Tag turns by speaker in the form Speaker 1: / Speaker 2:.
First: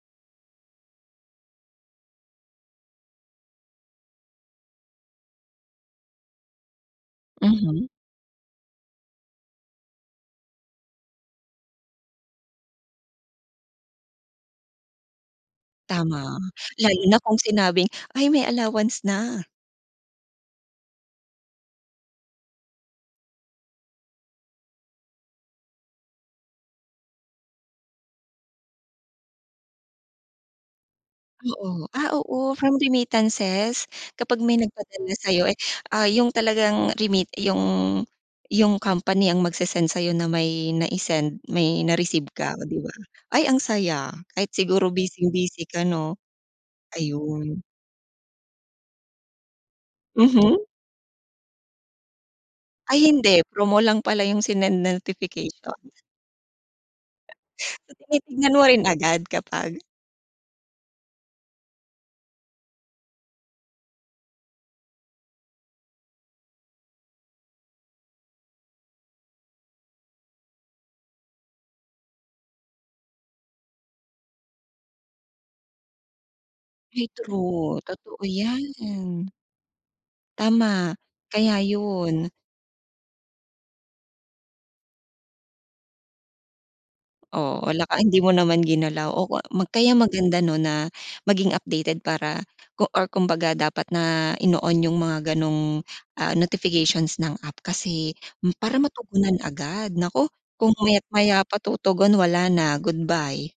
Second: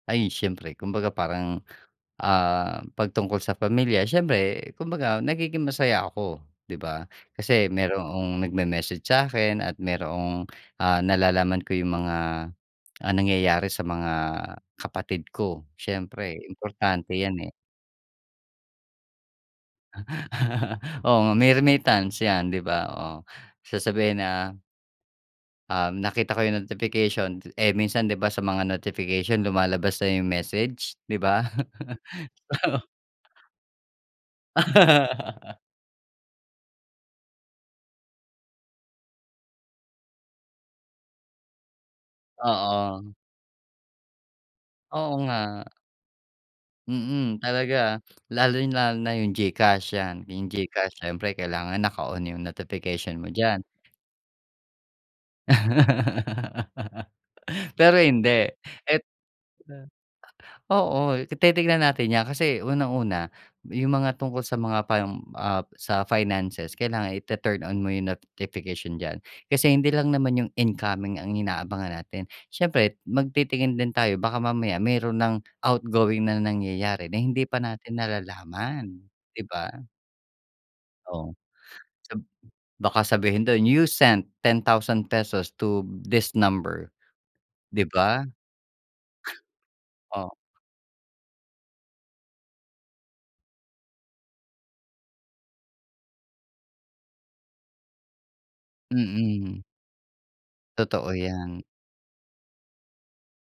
Speaker 1: Ay, siyempre kumbaga parang, ah, 'pag tungkol sa pamilya, siyempre kumbaga nagiging masaya ako, 'di ba? Kasi
Speaker 2: Mhm.
Speaker 1: mayroong nagme-message sa'kin at mayroong, ah, nalalaman ko yung mga, ah, nangyayari sa mga kapatid ko
Speaker 2: Tama,
Speaker 1: siyempre
Speaker 2: lalo
Speaker 1: importante
Speaker 2: na kung
Speaker 1: 'yan, eh.
Speaker 2: sinabing "Ay, may allowance na".
Speaker 1: Oo, nga may remittance 'yan, 'di ba? Oh, sasabihin na Um, nakita ko yung notification. T eh, minsan, 'di ba, sa mga notification lumalabas na yung message, 'di ba?
Speaker 2: Oo, ah, oo from
Speaker 1: Oo.
Speaker 2: remittances kapag may nagpadala sa'yo eh ah yung talagang remit yung yung company ang magsesend sa'yo na may nai-send, may na-receive ka, oh 'di ba?
Speaker 1: Oo.
Speaker 2: Ay, ang saya, kahit siguro
Speaker 1: Oo, nga.
Speaker 2: busing-busy ka, 'no?
Speaker 1: Mm,
Speaker 2: Ayun.
Speaker 1: talaga, lalong-lalo na yung GCash yan yung
Speaker 2: Mhm.
Speaker 1: GCash syempre kailangan naka-on yung
Speaker 2: Ay,
Speaker 1: notification mo
Speaker 2: hindi
Speaker 1: diyan.
Speaker 2: promo lang pala yung sinend na notification. So,
Speaker 1: Pero hindi
Speaker 2: tinitingnan mo rin
Speaker 1: et
Speaker 2: agad kapag
Speaker 1: eh oo titignan natin 'yan. Kasi unang-una yung mga tungkol sa mga pang, ah, sa finances kailangan itu-turn on mo yung notification diyan. Kasi hindi lang naman yung incoming ang inaabangan natin siyempre magtitingin din tayo baka mamaya meron nang outgoing na nangyayari
Speaker 2: Ay
Speaker 1: na hindi pa
Speaker 2: true,
Speaker 1: natin
Speaker 2: totoo 'yan.
Speaker 1: nalalaman, 'di ba?
Speaker 2: Tama,
Speaker 1: Oh,
Speaker 2: kaya
Speaker 1: sab
Speaker 2: yun.
Speaker 1: baka sabihin dun you sent ₱10,000 to this number,
Speaker 2: Oh, wala
Speaker 1: 'di
Speaker 2: ka eh, hindi
Speaker 1: ba?
Speaker 2: mo naman ginalaw o kwa ma kaya
Speaker 1: O.
Speaker 2: maganda, 'no, na maging updated para ko or kumbaga dapat na ino-on yung mga ganong, ah, notifications ng app kasi hmm, para matugunan
Speaker 1: Mm.
Speaker 2: agad naku, kung
Speaker 1: Totoo
Speaker 2: maya't-maya pa
Speaker 1: 'yan.
Speaker 2: tutugon wala na goodbye.